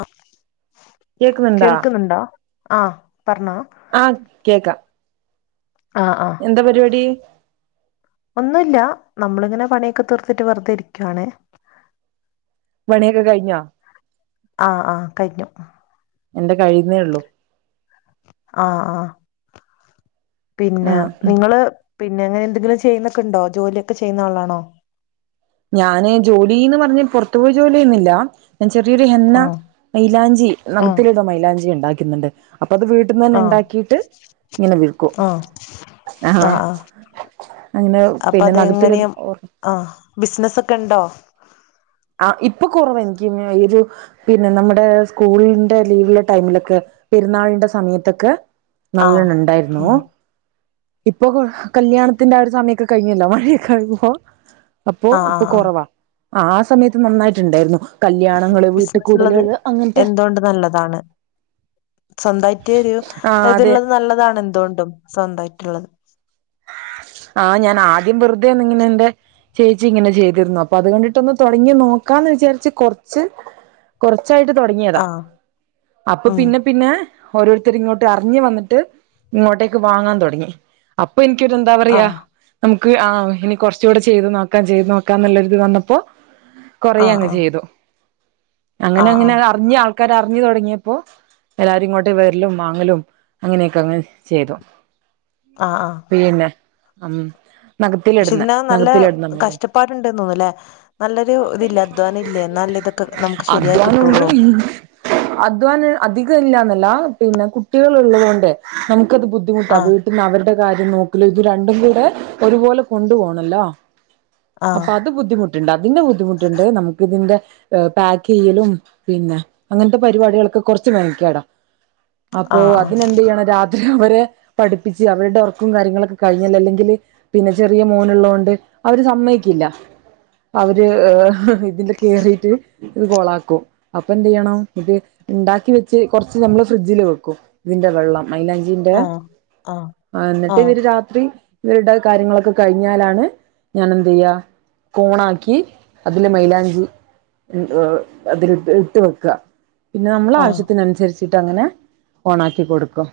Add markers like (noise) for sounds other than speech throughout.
ആഹ് കേക്കുന്നുണ്ടാ കേൾക്ക്ണ് ണ്ടോ ആഹ് പറഞ്ഞോ. ആഹ് കേക്കാം. ആഹ് ആഹ് എന്താ പരിപാടി ഒന്നുല്ല നമ്മളിങ്ങനെ പണിയൊക്കെ തീർത്തിട്ട് വെറുതെ ഇരിക്കുവാണ്. പണിയൊക്കെ കഴിഞ്ഞോ ആഹ് ആഹ് കഴിഞ്ഞു. എന്റെ കഴിയുന്നേള്ളൂ. ആഹ് ആഹ് പിന്നെ ആഹ് നിങ്ങള് പിന്നെ അങ്ങനെ എന്തെങ്കിലും ചെയ്യുന്നൊക്കെണ്ടോ ജോലിയൊക്കെ ചെയ്യുന്ന ആളാണോ ഞാന് ജോലിന്ന് പറഞ്ഞ് പൊറത്തു പോയി ജോലിയെന്ന്ല്ല ഞാൻ ചെറിയൊരു ഹെന്ന ആ മൈലാഞ്ചി ആ നഖത്തിലിട മൈലാഞ്ചിയുണ്ടാക്ക്ന്ന്ണ്ട് അപ്പൊ അത് വീട്ട- ആ ട്ട്ന്നെന്നെഇണ്ടാക്കിട്ട് ഇങ്ങനെ വിൽക്കും ആ ആഹ് ആ ആഹ് ആ അങ്ങനെ പിന്നെ നഖത്തില്ട്ന്ന് ഓ ആഹ് ബിസ്നസ്സൊക്കെണ്ടോ ആഹ് ഇപ്പൊ കൊറവ എനിക്ക്ഞ് ഒരു- പിന്നെ നമ്മുടെ സ്കൂളിന്റെ ലീവിലെ ടൈമിലൊക്കെ പെരുന്നാളിന്റെ സമയത്തൊക്കെ ആ നല്ലേണ്ണം ണ്ടായിര്ന്നു ഉം ഇപ്പൊ കല്യാണത്തിന്റെ ആ ഒരു സമയമൊക്കെ കഴിഞ്ഞല്ലോ മഴയൊക്കെ (unintelligible) മ്പോ അപ്പൊ ആ ആ ഇപ്പൊ ആ കൊറവാ ആഹ് ആ സമയത്ത് നന്നായിട്ടുണ്ടായിരുന്നു കല്യാണങ്ങള് വീട്ടിൽ ബിസിനസ്ള്ളത് കൂടലുകള് അങ്ങനത്തെ എന്തോണ്ട് നല്ലതാണ് സ്വന്തായിറ്റ് ഒരു ആ അതെ ഇതള്ളത് നല്ലതാണ് എന്തുകൊണ്ടും സ്വന്തായ്റ്റ്ള്ളത് ആഹ് ഞാനാദ്യം വെറ്തേ ഒന്നിങ്ങനെന്റെ ചേച്ചി ഇങ്ങനെ ചെയ്തിർന്നു അപ്പൊ അത് കണ്ടിട്ടൊന്നു തൊടങ്ങി നോക്കാന്ന് വിചാരിച്ച് കൊർച്ച് കുറച്ചായിട്ട് തൊടങ്ങിയതാ ആ അപ്പൊ ഉം പിന്നെ പിന്നെ ഓരോര്ത്തരിങ്ങോട്ട് അർഞ്ഞ് വന്നിട്ട് ഇങ്ങോട്ടേക്ക് വാങ്ങാൻ തൊടങ്ങി. അപ്പൊ ഇൻക്കൊരു എന്താ ആ പറയാ നമുക്ക് ആഹ് ഇനി കൊറച്ചുകൂടെ ചെയ്ത് നോക്കാം ചെയ്തു നോക്കാംന്ന്ള്ളൊരുത് വന്നപ്പോ കൊറേ ആ അങ്ങ് ആ ചെയ്തു. അങ്ങനെ ആഹ് അങ്ങനെ അത് അറിഞ്ഞ് ആൾ ക്കാര് അറിഞ്ഞു തൊടങ്ങിയപ്പോ എല്ലാവരും ഇങ്ങോട്ട് വെര്ലും വാങ്ങലും അങ്ങനെയൊക്കെഅങ്ങ് ചെയ്തു ആഹ് ആഹ് പിന്നെ അം പക്ഷെ ഇതിനകം നല്ലെ മേല് കഷ്ടപ്പാട്ണ്ട്ന്നോന്ന് അല്ലെ നല്ലൊരു ഇതില്ലെ അധ്വാനം ഇല്ലേ ന്നാൽല്ലെ ഇതൊക്കെ നമുക്ക് ശരിയായി അധ്വാനമുണ്ട് കിട്ടുള്ളൂ അധ്വാനം അധികം ഇല്ലാന്നല്ല പിന്നെ കുട്ടികള് ള്ളത് കൊണ്ട് നമ്മുക്കത് ബുദ്ധ ദ്ധിമുട്ടാ ആഹ് വീട്ടിൽന്ന് അവര്ടെ കാര്യം നോക്കലു ഇത് രണ്ടും കൂടെ ഒരുപോലെ കൊണ്ടുപോണല്ലോ ആഹ് അപ്പൊ അത് ബുദ്ധിമുട്ടുണ്ട് അതിന്റെ ബുദ്ധിമുട്ടുണ്ട് നമുക്ക് ഇതിന്റെ എഹ് പാക്കെയ്യലും പിന്നെ അങ്ങൻത്തെ പരിപാടികളൊക്കെ കൊറച്ച് മെനക്കേടാ (inaudible) അപ്പോ അതിനെന്ത്യ്യണം രാത്രി ഇവരെ പഠിപ്പിച്ച് അവരുടെ ഒർ ക്കും കാര്യങ്ങളൊക്കെ കഴിഞ്ഞല് അല്ലെങ്കില് പിന്നെ ചെറിയ മോന്ള്ളൊണ്ട് അവര് സമ്മയ്ക്കില്ല അവര് ഇഹ് ഇതില് കേറിയിട്ട് ഇത് കൊളാക്കും അപ്പൊ എന്ത്യ്യണം ഇത് ഇണ്ടാക്കി വെച്ച് കൊറച്ച് നമ്മള് ഫ്രിഡ്ജില് വെക്കും. ഇതിന്റെ വെള്ളം മൈലാ ഞ്ചിന്റെ ആഹ് ആഹ് എന്നിട്ട് ആഹ് ഇവര് രാത്രി ഇവര്ടെ കാര്യങ്ങളൊക്കെ കഴിഞ്ഞാലാണ് ഞാനെന്ത്യ്യ കോണാക്കി അതില്െ മൈലാഞ്ചി അതില് ഇട്ട് വെക്കുക പിന്നെ നമ്മൾ ആഹ് ആവശ്യത്തിനനുസരിച്ചിട്ട് അങ്ങനെ ഓണ ആാക്കി കൊടുക്കും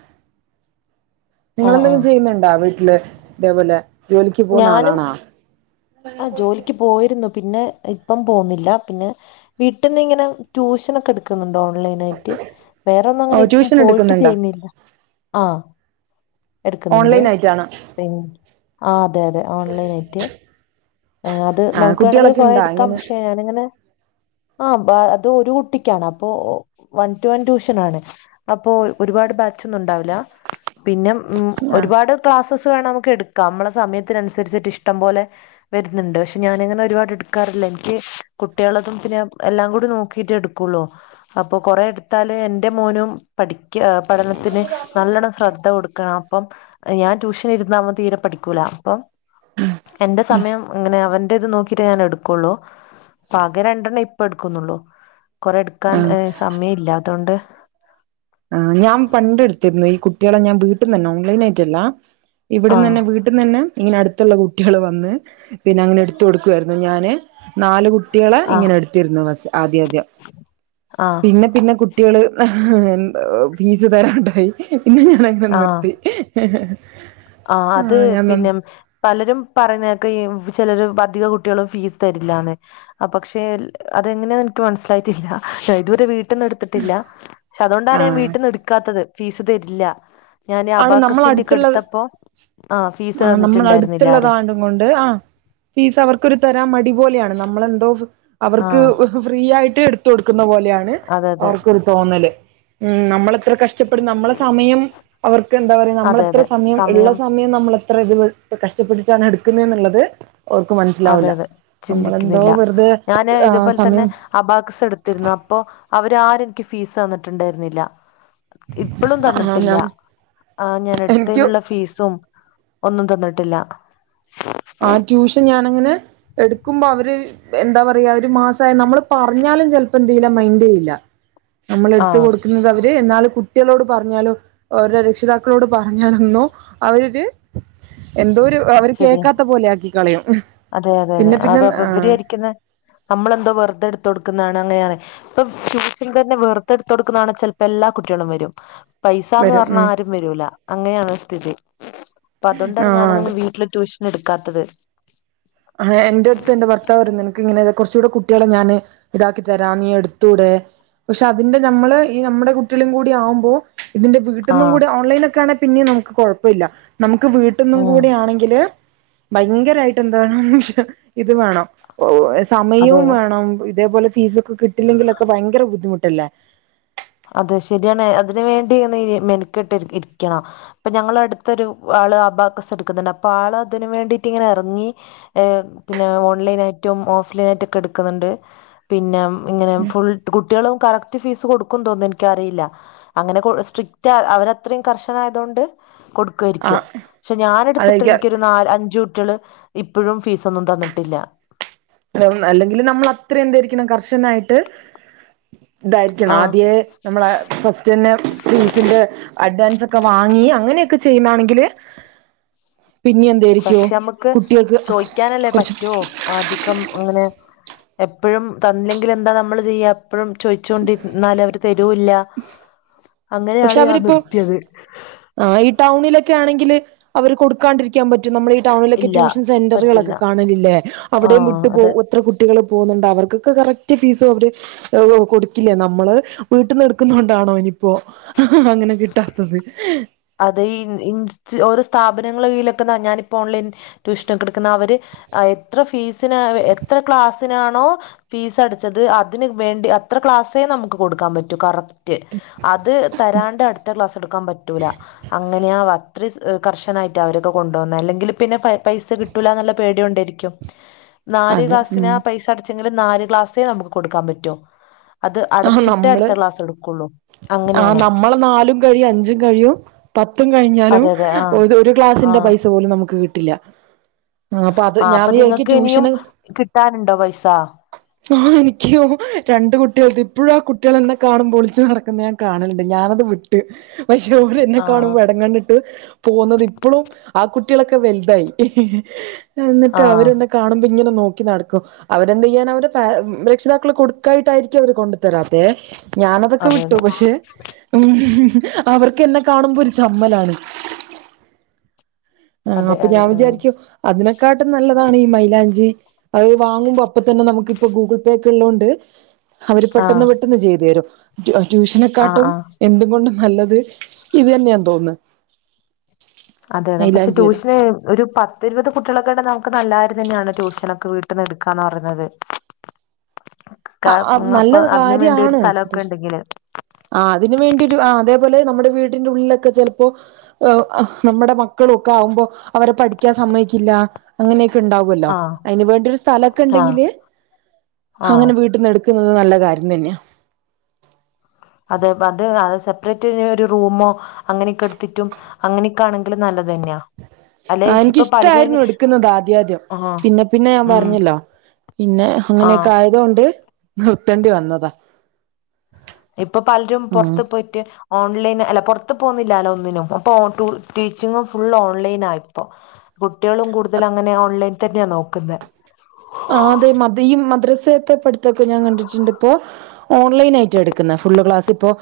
ആഹ് നിങ്ങെന്തെങ്കിലും ആഹ് ചെയ്യുന്നുണ്ടോ വീട്ടില് ഇതേപോലെ ജോലിക്ക് പോകുന്ന ആളാണോ ആഹ ജോലി പോയിരുന്നു പിന്നെ ഇപ്പം പോുന്നില്ല പിന്നെ വീട്ടന്ന് ഇങ്ങനെ ട്യൂഷന ഒക്കെ എടു ക്ക്‌ ന്നുണ്ട് ഓൺലൈൻ ആയിട്ട് വേറെ ഒന്നും ഓ അങ്ങനെ ഇപ്പം ട്യൂഷൻ പോയിട്ട് എടുക്കുന്നുണ്ടോ ചെയ്യുന്നില്ല ആ എടുക്കുന്നുണ്ട് ഓൺലൈൻ ആയിട്ടാണോ പി ആ അതെ അതെ ഓൺലൈനാ യിട്ട് അത് ആഹ് നമു ക്ക്‌ വേണെങ്കിൽ കുട്ടികളൊക്കെ കുറെ ഇണ്ടാ എടുക്കാം എങ്ങനെ പക്ഷെ ഞാനിങ്ങനെ ആ അത് ഒരു കുട്ടിക്കാണ് അപ്പൊ വൺ ടു വൺ ട്യൂഷൻ ആണ് അപ്പൊ ഒരുപാട് ബാച്ഒന്നും ഉണ്ടാവില്ല പിന്നെ ഉം ആഹ് ഒരുപാട് ക്ലാസ്സസ് വേണം നമുക്ക് എടുക്കാം നമ്മളെ സമയത്തിനനുസരിച്ചിട്ട് ഇഷ്ടം പോലെ വരുന്നുണ്ട് പക്ഷെ ഞാന അങ്ങനെ ഒരുപാട് എടുക്കാറില്ല എനിക്ക് കുട്ടികളതും പിന്നെ എല്ലാം കൂടി നോക്കിട്ട് എടുക്കുള്ളോ അപ്പൊ കൊറെ എടുത്താല് എന്റെ മോനും പഠിക്ക പഠനത്തിന് നല്ലോണ്ണം ശ്രദ്ധ കൊടുക്കണം അപ്പം ഞാൻ ട്യൂഷൻ ഇരുന്ന അവൻ തീരെ പഠിക്കൂല അപ്പൊ എന്റെ സമയം അങ്ങനെ അവന്റെ ഇത് നോക്കി ഞാൻ എടുക്കുള്ളൂ അപ്പൊ ആകെ രണ്ടെണ്ണം ഇപ്പ എടുക്കുന്നുള്ളൂ കൊറെ എടുക്കാൻ ആഹ് സമയം ഇല്ല അതുകൊണ്ട് ഞാ പണ്ടെടുത്തിരുന്നു ഈ കുട്ടികളെ ഞാൻ വീട്ടന്ന് തന്നെ ഓൺലൈൻ ആയിട്ടല്ല ഇവിടന്ന് ആഹ് തന്നെ വീട്ട വീട്ട് ന്ന് ന്നെ ഇങ്ങനെ അടുത്തുള്ള കുട്ടികൾ വന്ന് പിന്നെ അങ്ങനെ എടുത്ത കൊടുക്കാ യിരുന്നു ഞാൻ നാലു കുട്ടികളെ ആഹ് ഇങ്ങനെ എടുത്തിരുന്നു ആദ്യ ആദ്യ ആഹ് പിന്നെ പിന്നെ കുട്ടിൾ ഫീസ് തരാൻണ്ടായി പിന്നെ ഞാനങ്ങനെ നിർത്തി (unintelligible) ആ അത് ആഹ് ഞാൻ പിന്നെ പലരും പറയുന്നക്കെ ഈ ചിലർ അധിക കുട്ടികളും ഫീസ് തരില്ലന്ന് പക്ഷെ അതെങ്ങനെയന്ന് എനിക്ക് മനസ്സിലായിട്ടില്ല ഇതുവരെ വീട് വീട്ടന്ന് എടുത്തിട്ടില്ല പക്ഷെ അതുകൊണ്ടാണ് ഞാൻ ആഹ് വീട്ടന്ന് എടുക്കാത്തത് ഫീസ് തരില്ല ഞാൻ ആണ് നമ്മള അബാാക്കസിന്റെക്ക അടുത്തുള്ള എടുത്തപ്പോ ആ ഫീസ് തന്നിട്ടുണ്ടായിരുന്നില്ല ആരും ഒണ്ട് ആ ഫീസ് അവർക്കരു തരാ മടി പോലെയാണ് നമ്മളെന്തോ അവർക്ക് ആഹ് ഫ്രീ ആയിട്ട് എടുത്ത കൊടുക്കുന്ന പോലെയാണ് അതെ അതെ അവർക്കൊരു തോന്നല് ഉം നമ്മളെത്ര കഷ് ഷ്ട്ടപ്പെടുന്ന നമ്മളെ സമയം അവർക്ക് എന്താ പറയാ അതെ നമ്മളെത്ര അതെ സമയം ഉള്ള സ നമ്മൾ എത്ര ഇത് കഷ്ടപ്പെട്ടിട്ടാണ് എടുക്കുന്നത്ുള്ളത് ഓർക്ക് മനസ്സിലാവു അതെ ല്ല അതെ നമ്മളെന്തോ ചിന്തിക്കുന്നില്ല വെറുതെ ആ സമയം അബാഗസ് എടുത്തിരുന്നു അപ്പോ അവരാരും നിക്ക് ഫീസ് തന്നിട്ടുണ്ടായിരുന്നില്ല ഇപ്പളും ആ തന്നിട്ടില്ല ഞാൻ ആ് ഞാൻ എനിക്ക് എടുത്തേനുള്ള ഫീസും ഒന്നും തന്നിട്ടില്ല ആ ട്യൂഷൻ ഞാനങ്ങനെ എടുക്കുമ്പോ അവര് എന്താ പറയാ ഒരു മാസ ആയ നമ്മള് പറഞ്ഞാലും ചെലപ്പോ എന്തയ് ല മൈൻഡ് ചെയ്ല്ല നമ്മൾ എടുത്ത ആഹ് കൊടുക്കുന്നത് അവര് എന്നാൽ കുട്ടികളോട് പറഞ്ഞാലോ ഓരെ രക്ഷിതാക്കളോട് പറഞ്ഞാലന്നോ അവരൊര് എന്തോ ഒരു അവർ കേക് ശരിയാ ക്കാത്ത പോലെ ആക്കി കളയും അതെ അതെ അതെ പിന്നെ അവ പിന്നെ ആ ഇവര് വിചാരിക്കുന്നെ നമ്മളെന്തോ വെറുതെടുത്തു കൊടുക്കു ന്നതാണ് അങ്ങനെയാണ് ഇപ്പം (unintelligible) തന്നെ വെറ് തെ എടുത്ത്ടുകാണെങ്ക ചിലപ്പോ എല്ലാ കുട്ടികളും വരും പൈസന്ന് വരും പറഞ്ഞ ഉം ആരും വരൂല അങ്ങനെയാണ് സ്ഥിതി അപ്പൊ ആ അതുണ്ടാണ് ഞാൻ അത് വി ട്ടിൽ ട്യൂഷൻ എട്ക്കാത്തത് ഹേ എന്റെ അടുത്ത് എന്റെ ഭർത്താവ് ര്ന്നു നിനക്ക് ഇങ്ങെ കുറച്ചുകൂടെ കുട്ടികളെ ഞാൻ ഇതാക്കി തരാൻ നീ എടുത്തൂടെ പക്ഷെ അതിന്റെ നമ്മള് ഈ നമ്മുടെ കുട്ടികളു കൂടി ആവുമ്പോൾ ഇതിന്റെ വീട്ടിന്നും ആഹ് കൂടി ഓൺലൈന ഒക്കെ ആണെങ്കി പിന്നെ നമുക്ക് കുഴപ്പല്ല നമുക്ക് വീട്ടിൽന്നും ഉം കൂടി ആണെങ്കില് ഭയങ്കരായിട്ട് എന്താണ് ഇത് വേണം അതെ സമയും അതെ വേണം ഇതേപോലെ ഫീസൊക്കെ കിട്ടില്ലെങ്കിലൊക്കെ ഭയങ്കര ബുദ്ധിമുട്ടല്ലേ അതെ ശരിയാണ് അതിന് വേണ്ടി മെനക്കെട്ട് ഇരിക്കണം ഇപ്പ ഞങ്ങള അടുത്തൊരു ആള് അബാകസ് എടുക്കുന്നുണ്ട് അപ്പൊ ആള് അതിന് വേണ്ടിട്ട് ഇങ്ങനെ എറങ്ങി ഏഹ് പിന്നെ ഓൺലൈൻ ആയിട്ടും ഓഫ് ലൈൻ ആയിട്ടൊക്കെ എട്ക്ക്‌ന്ന്ണ്ട് പിന്നെ ഇങ്ങനെ ഫുൾ കുട്ട്യാളും കറക്റ്റ് ഫീസ് കൊടു ക്കും തോന്ന്ന്നു എനിക്കറിയില്ല അങ്ങനെ സ്ട്രിക്റ്റ് അവരത്രയും കർശനായതോണ്ട് ആ കൊടുക്കായിരിക്കും പക്ഷെ ഞാന് എടുത്തിട്ട് അതൊക്കെ എനിക്കൊരു നാല് അഞ്ച് കുട്ട്യാള് ഇപ്പഴും ഫീസ് ഒന്നും തന്നിട്ടില്ല അല്ലെങ്കിൽ നമ്മൾ അത്ര എന്തായിരിക്കണം കർശനായിട്ട് ഇതായിരിക്കണം ആ ആദ്യേ നമ്മളെ ഫസ്റ്റ്ന്നെ ഫീസിൻ്റെ അഡ്വാൻസ് ഒക്കെ വാങ്ങി അങ്ങനെ ഒക്കെ ചെയ്യുന്നാണെങ്കില് പിന്നി എ പക്ഷെ നമുക്ക് ചോയിക്കാനല്ലേ കുറച്ച് പറ്റു അധികം അങ്ങനെ എപ്പഴും തന്ന്ല്ലെങ്കിൽ എന്താ നമ്മള് ചെയ്യ എപ്പഴും ചോയിച്ചുണ്ടിരുന്നാല് അവര് തരുംല്ല (unintelligible) പക്ഷെ അവരിപ്പോ ആഹ് ഈ ടൗണിലൊക്കെ ആണെങ്കിൽ അവര് കൊടുക്കാണ്ടിരി ക്കാൻ പറ്റും നമ്മളെ ഈ ടൗണിലൊക്കെ ഇല്ല ട്യൂഷൻ പറ്റില്ല സെന്ററ്കളൊക്കെ കാണലില്ലേ അവിടെം ആഹ് വിട്ട് അതെ പോവും എത്ര കുട്ട കുട്ടികള് പോകുന്നുണ്ട് അവർക്കൊക്കെ കറക്റ്റ് ഫീസും അവര് കൊടുക്കില്ലേ നമ്മള് വീട്ട്ന്ന് എടുക്കുന്നോണ്ടാണോ ഇനിയിപ്പോ അങ്ങനെ കിട്ടാത്തത് അതെ ഇൻ ഇൻസ് ഓരോ സ്ഥാപനങ്ങളെ കീഴിലൊക്കെതാ ഞാനിപ്പോ ഓൺലൈൻ ട്യൂഷനൊക്കെ ഇട്ക്ക്ന്ന അവര് കെട്ക്കുന്ന അവര് എത്ര ഫീസ്നാ എത്ര ക്ലാസിനാണോ ഫീസ് അടച്ചത് അതിന് വേണ്ടി അത്ര ക്ലാസ്സേ നമുക്ക് കൊടുക്കാൻ പറ്റൂ കറ റ്റ് അത് തരാണ്ട് അടുത്ത ക്ലാസ് എടുക്കാൻ പറ്റൂല അങ്ങനെയ വ സ് കർശനായിട്ടാ അവരൊക്കെ കൊണ്ടോന്നെ അല്ലെങ്കിൽ പിന്നെ പൈ പൈസ കിട്ടൂല്ലാന്ന്ള്ള പേടികൊണ്ടേയിരിക്കും നാല് അതെ ഉം ക്ലാസ്സിനാ പൈസ ആ അടച്ചെങ്കില് നാല് ക്ലാസ്സേ നമുക്ക് കൊടുക്കാൻ പറ്റു അത് അടച്ചിട്ടേ അടുത്ത ക്ലാസ് എടുക്കുള്ളൂ ആഹ് അങ്ങനെയാണ് നമ്മള് നാലും കഴിയും അഞ്ചും കഴിയും പത്തും കഴിഞ്ഞാലും അതെ അതെ ആ ഒത് ഒരു ആ ക്ലാസിന്റെ പൈസ പോലും നമുക്ക് കിട്ടില്ല ആഹ് അപ്പൊ അത് ആ ഞാൻ വിചാരിക്ക നിങ്ങൾക്ക് ഇനിയും ട്യൂഷന് കിട്ടാനുണ്ടോ പൈസ ആഹ് എനിക്കും രണ്ട് കുട്ട്യാള്ത്‌ ഇപ്പഴും ആ കുട്ടികൾ എന്നെ കാണുമ്പോൾ ഒളിച്ചു നടക്ക ക്ക്ന്ന ഞാൻ കാണലുണ്ട് ഞാനത് വിട്ട് പക്ഷെ ഓര് എന്നെ ആ കാണുമ്പോ എടം കണ്ണിട്ട് പോന്നത് ഇപ്പളും ആ കുട്ടികളൊക്കെ വലുതായി എന്നിട്ട് ആ അവര് എന്നെ കാണുമ്പോ ഇങ്ങനെ നോക്കി നടക്കും അവരെന്ത് ചെയ്യാനാ അവരെ പേ രക്ഷിതാക്കൾ കൊടുക്കായിട്ടായിരിക്കും അവര് കൊണ്ടു തരാത്തെ ഞാൻ അതൊക്കെ അതെ വിട്ട് അതെ അവർക്കെന്നെ കാണുമ്പോ ഒരു ചമ്മലാണ് ആഹ് അതെ അപ്പൊ അതെ ഞാൻ വിചാരിക്കും അതിനെക്കാട്ടും നല്ലതാണ് ഈ മൈലാഞ്ചി അത് വാങ്ങുമ്പോ അപ്പ തന്നെ നമുക്കിപ്പോ ഗൂഗിൾ പേ ഒക്കെ ഇള്ളോണ്ട് അവര് ആ ആ പെട്ടെന്ന് പെട്ട ട്ടന്ന് ചെയ്തു തരും ആ ട്യൂഷനെക്കാട്ടും ആ എന്ത്‌ കൊണ്ടും നല്ലത് ഇത് തന്നെയ തോന്ന്ന്ന് അതെ അതെ പക്ഷെ മൈലാഞ്ചിയുടെ ട്യൂഷന് ഒരു പത്ത് ഇരുപത് കുട്ടികളൊക്കെ ഇണ്ടെങ്കി നമുക്ക് നല്ല കാര്യം തന്നെയാണ് ട്യൂഷനൊക്കെ വീട്ട്ന്ന് എടുക്കാന്ന് പറയുന്നത് ക ആഹ് ആഹ് നല്ല അപ്പൊ അതിന് വേണ്ടി ഒരു കാര്യാണ് സ്ഥലൊക്കെ ഉണ്ടെങ്കില് ആഹ് അതിന് വേണ്ടി ഒരു ആഹ് അതേപോലെ നമ്മുടെ വീടിന്റെ ഉള്ളിലൊക്കെ ചെലപ്പോ ഏഹ് നമ്മുടെ മക്കളൊക്കെ ആവുമ്പോ അവരെ പഠിക്കാൻ സമ്മതിക്കില്ല അങ്ങനെയൊക്കെ ഇണ്ടാവുല്ലോ ആ അയിന് വേണ്ടി ഒരു സ്ഥലൊക്കെ ആ ഇണ്ടെങ്കിൽ ആ അങ്ങനെ വീട്ടിന്ന് എടുക്ക ക്ക്ന്നത് നല്ല കാര്യം തന്നെയാണ് അതെ അത് സെപ്പറേറ്റ് ഇനി ഒരു റൂമോ അങ്ങനെ ഒക്കെ ഇട്ത്തിട്ടും അങ്ങനെയൊക്കൊണെങ്കിലും നല്ലത് തന്നെയാ അല്ലെ ആഹ് ഇപ്പൊ പലരും അയിന് എനിക്കിഷ്ടായിരുന്നു ഇടുക്കുന്നത് ആദ്യ ആദ്യം ആ പിന്നെ പിന്നെ ഞാൻ ഉം പറഞ്ഞല്ലോ പിന്നെ ആ അങ്ങനെയൊക്കെ ആയതൊണ്ട് നിർത്തേണ്ടി വന്നതാ ഇപ്പൊ പലരും പൊറ്ത്ത് ആഹ് പോയിട്ട് ഓൺലൈൻ അല്ല പുറത്ത് പോകുന്നില്ല അല്ലോ ഒന്നിനും അപ്പൊ ടീച്ചിങ്ങും ഫുൾ ഓൺലൈൻ ആയിപ്പോ കുട്ടികളും കൂടുതൽ അങ്ങനെ ഓൺലൈൻ തന്നെയാ നോക്കുന്നത് ആഹ് അതെ മ ഈ മദ്രസയൊക്കെ പഠിത്തൊക്കെ ഞാൻ കണ്ടിട്ടുണ്ട് ഇപ്പോ ഓൺലൈൻ ആയിട്ടാ എടുക്കുന്നത് ഫുള്ള് ക്ലാസ് ഇപ്പോൾ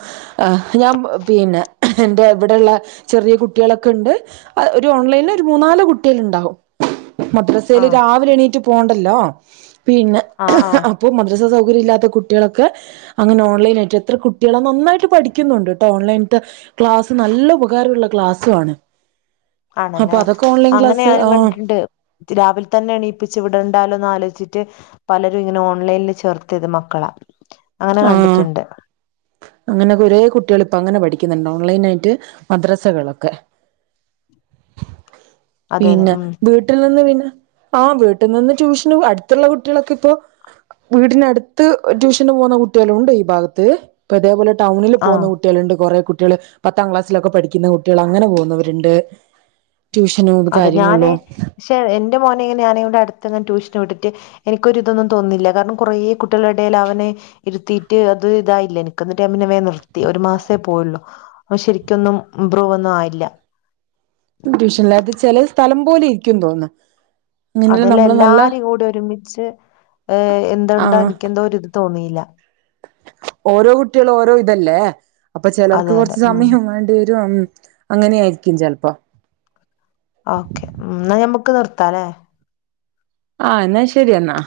ആഹ് ഞാൻ പിന്നെ എന്റെ ഇവിടുള്ള ചെറിയ കുട്ടികളൊക്കെ ഉണ്ട് ഒരു ഓൺലൈനില് ഒരു മൂന്നാല് കുട്ടികൾ ഉണ്ടാവും ആ മദ്രസേല് രാവിലെ എണീറ്റ് പോവണ്ടല്ലോ പിന്നെ ആ ആ ഇപ്പൊ മദ്രസാ സൗകര്യം ഇല്ലാത്ത കുട്ടികളൊക്കെ അങ്ങനെ ഓൺലൈനായിട്ട് എത്ര കുട്ടികളാ നന്നായിട്ട് പഠിക്കുന്നുണ്ട് കേട്ടോ ഓൺലൈൻട്ട് ക്ലാസ്സ് നല്ല ഉപകാരമുള്ള ക്ലാസ്സുവാണ് ആണല്ലേ അങ്ങനെ ക്ലാസ് ഞാനും ആ കണ്ടിട്ടുണ്ട് രാവിലെ തന്നെ എണീപ്പിച്ച് വിടണ്ടാലോന്ന് ആലോചിച്ചിട്ട് പലരും ഇങ്ങനെ ഓൺലൈനിൽ ചേർത്തിയത് മക്കളാ ആഹ് അങ്ങനെ കൊറേ കുട്ടികൾ ഇപ്പൊ അങ്ങനെ പഠിക്കുന്നുണ്ട് ഓൺലൈൻ ആയിട്ട് മദ്രസകളൊക്കെ അതെ അതെ പിന്നെ ഉം വീട്ടിൽ നിന്ന് പിന്നെ ആഹ് വീട്ടിൽ നിന്ന് ട്യൂഷന് അടുത്തുള്ള കുട്ടികളൊക്കെ ഇപ്പോ വീടിനടുത്ത് ട്യൂഷന് പോകുന്ന കുട്ടികളുണ്ട് ഈ ഭാഗത്ത് ഇപ്പ ഇതേപോലെ ടൗണിൽ ആ പോകുന്ന കു ട്ടികളുണ്ട് കുറെേ കുട്ടികൾ പത്താം ക്ലാസ്സിലൊക്കെ പഠിക്കുന്ന കുട്ടികൾ അങ്ങനെ പോകുന്നവരുണ്ട് ട്യൂഷനും അതെ ഞാന് കാര്യങ്ങളിലും പക്ഷെ എൻറെ മോനെ ഞാനേ അടുത്തങ്ങെ ട്യൂഷന് വിട്ടിട്ട് എനിക്കൊരു ഇതൊന്നും തോന്നിയില്ല കാരണം കുറെ കുട്ടികളെ ഇടയില് അവനെ ഇരുത്തീട്ട് അത് ഇതായില്ല എനിക്കെന്നിട്ട് ഞാൻ വേഗം നിർത്തി ഒരു മാസേ പോയുള്ളു ഇവൻ ശെരിക്കൊന്നും ഇംമ്പ്രൂവ് ഒന്നും ആയില്ല ട്യൂഷൻലാത്ത് ചില സ്ഥലം പോലെ ഇരിക്കുംന്ന് തോന്നുന്നു അങ്ങനെയുള്ള അതെല്ലാം നമ്മള് നല്ല എല്ലാരും കൂടി ഒരുമിച്ച് എന്താണ്ട് ആ എനിക്ക് എന്തോ ഒരു ഇത് തോന്നിയില്ല ഓരോ കുട്ടികൾ ഓരോ ഇതല്ലേ അപ്പൊ ചിലർക്ക് അതെ അതെ കുറച്ച് ഉം സമയം വേണ്ടി വരും അങ്ങനെയായിരിക്കും ചിലപ്പോ ഓക്കെ എന്നാ ഞമ്മക്ക് നിർത്താല്ലേ ആഹ് എന്നാ ശെരിയെന്നാ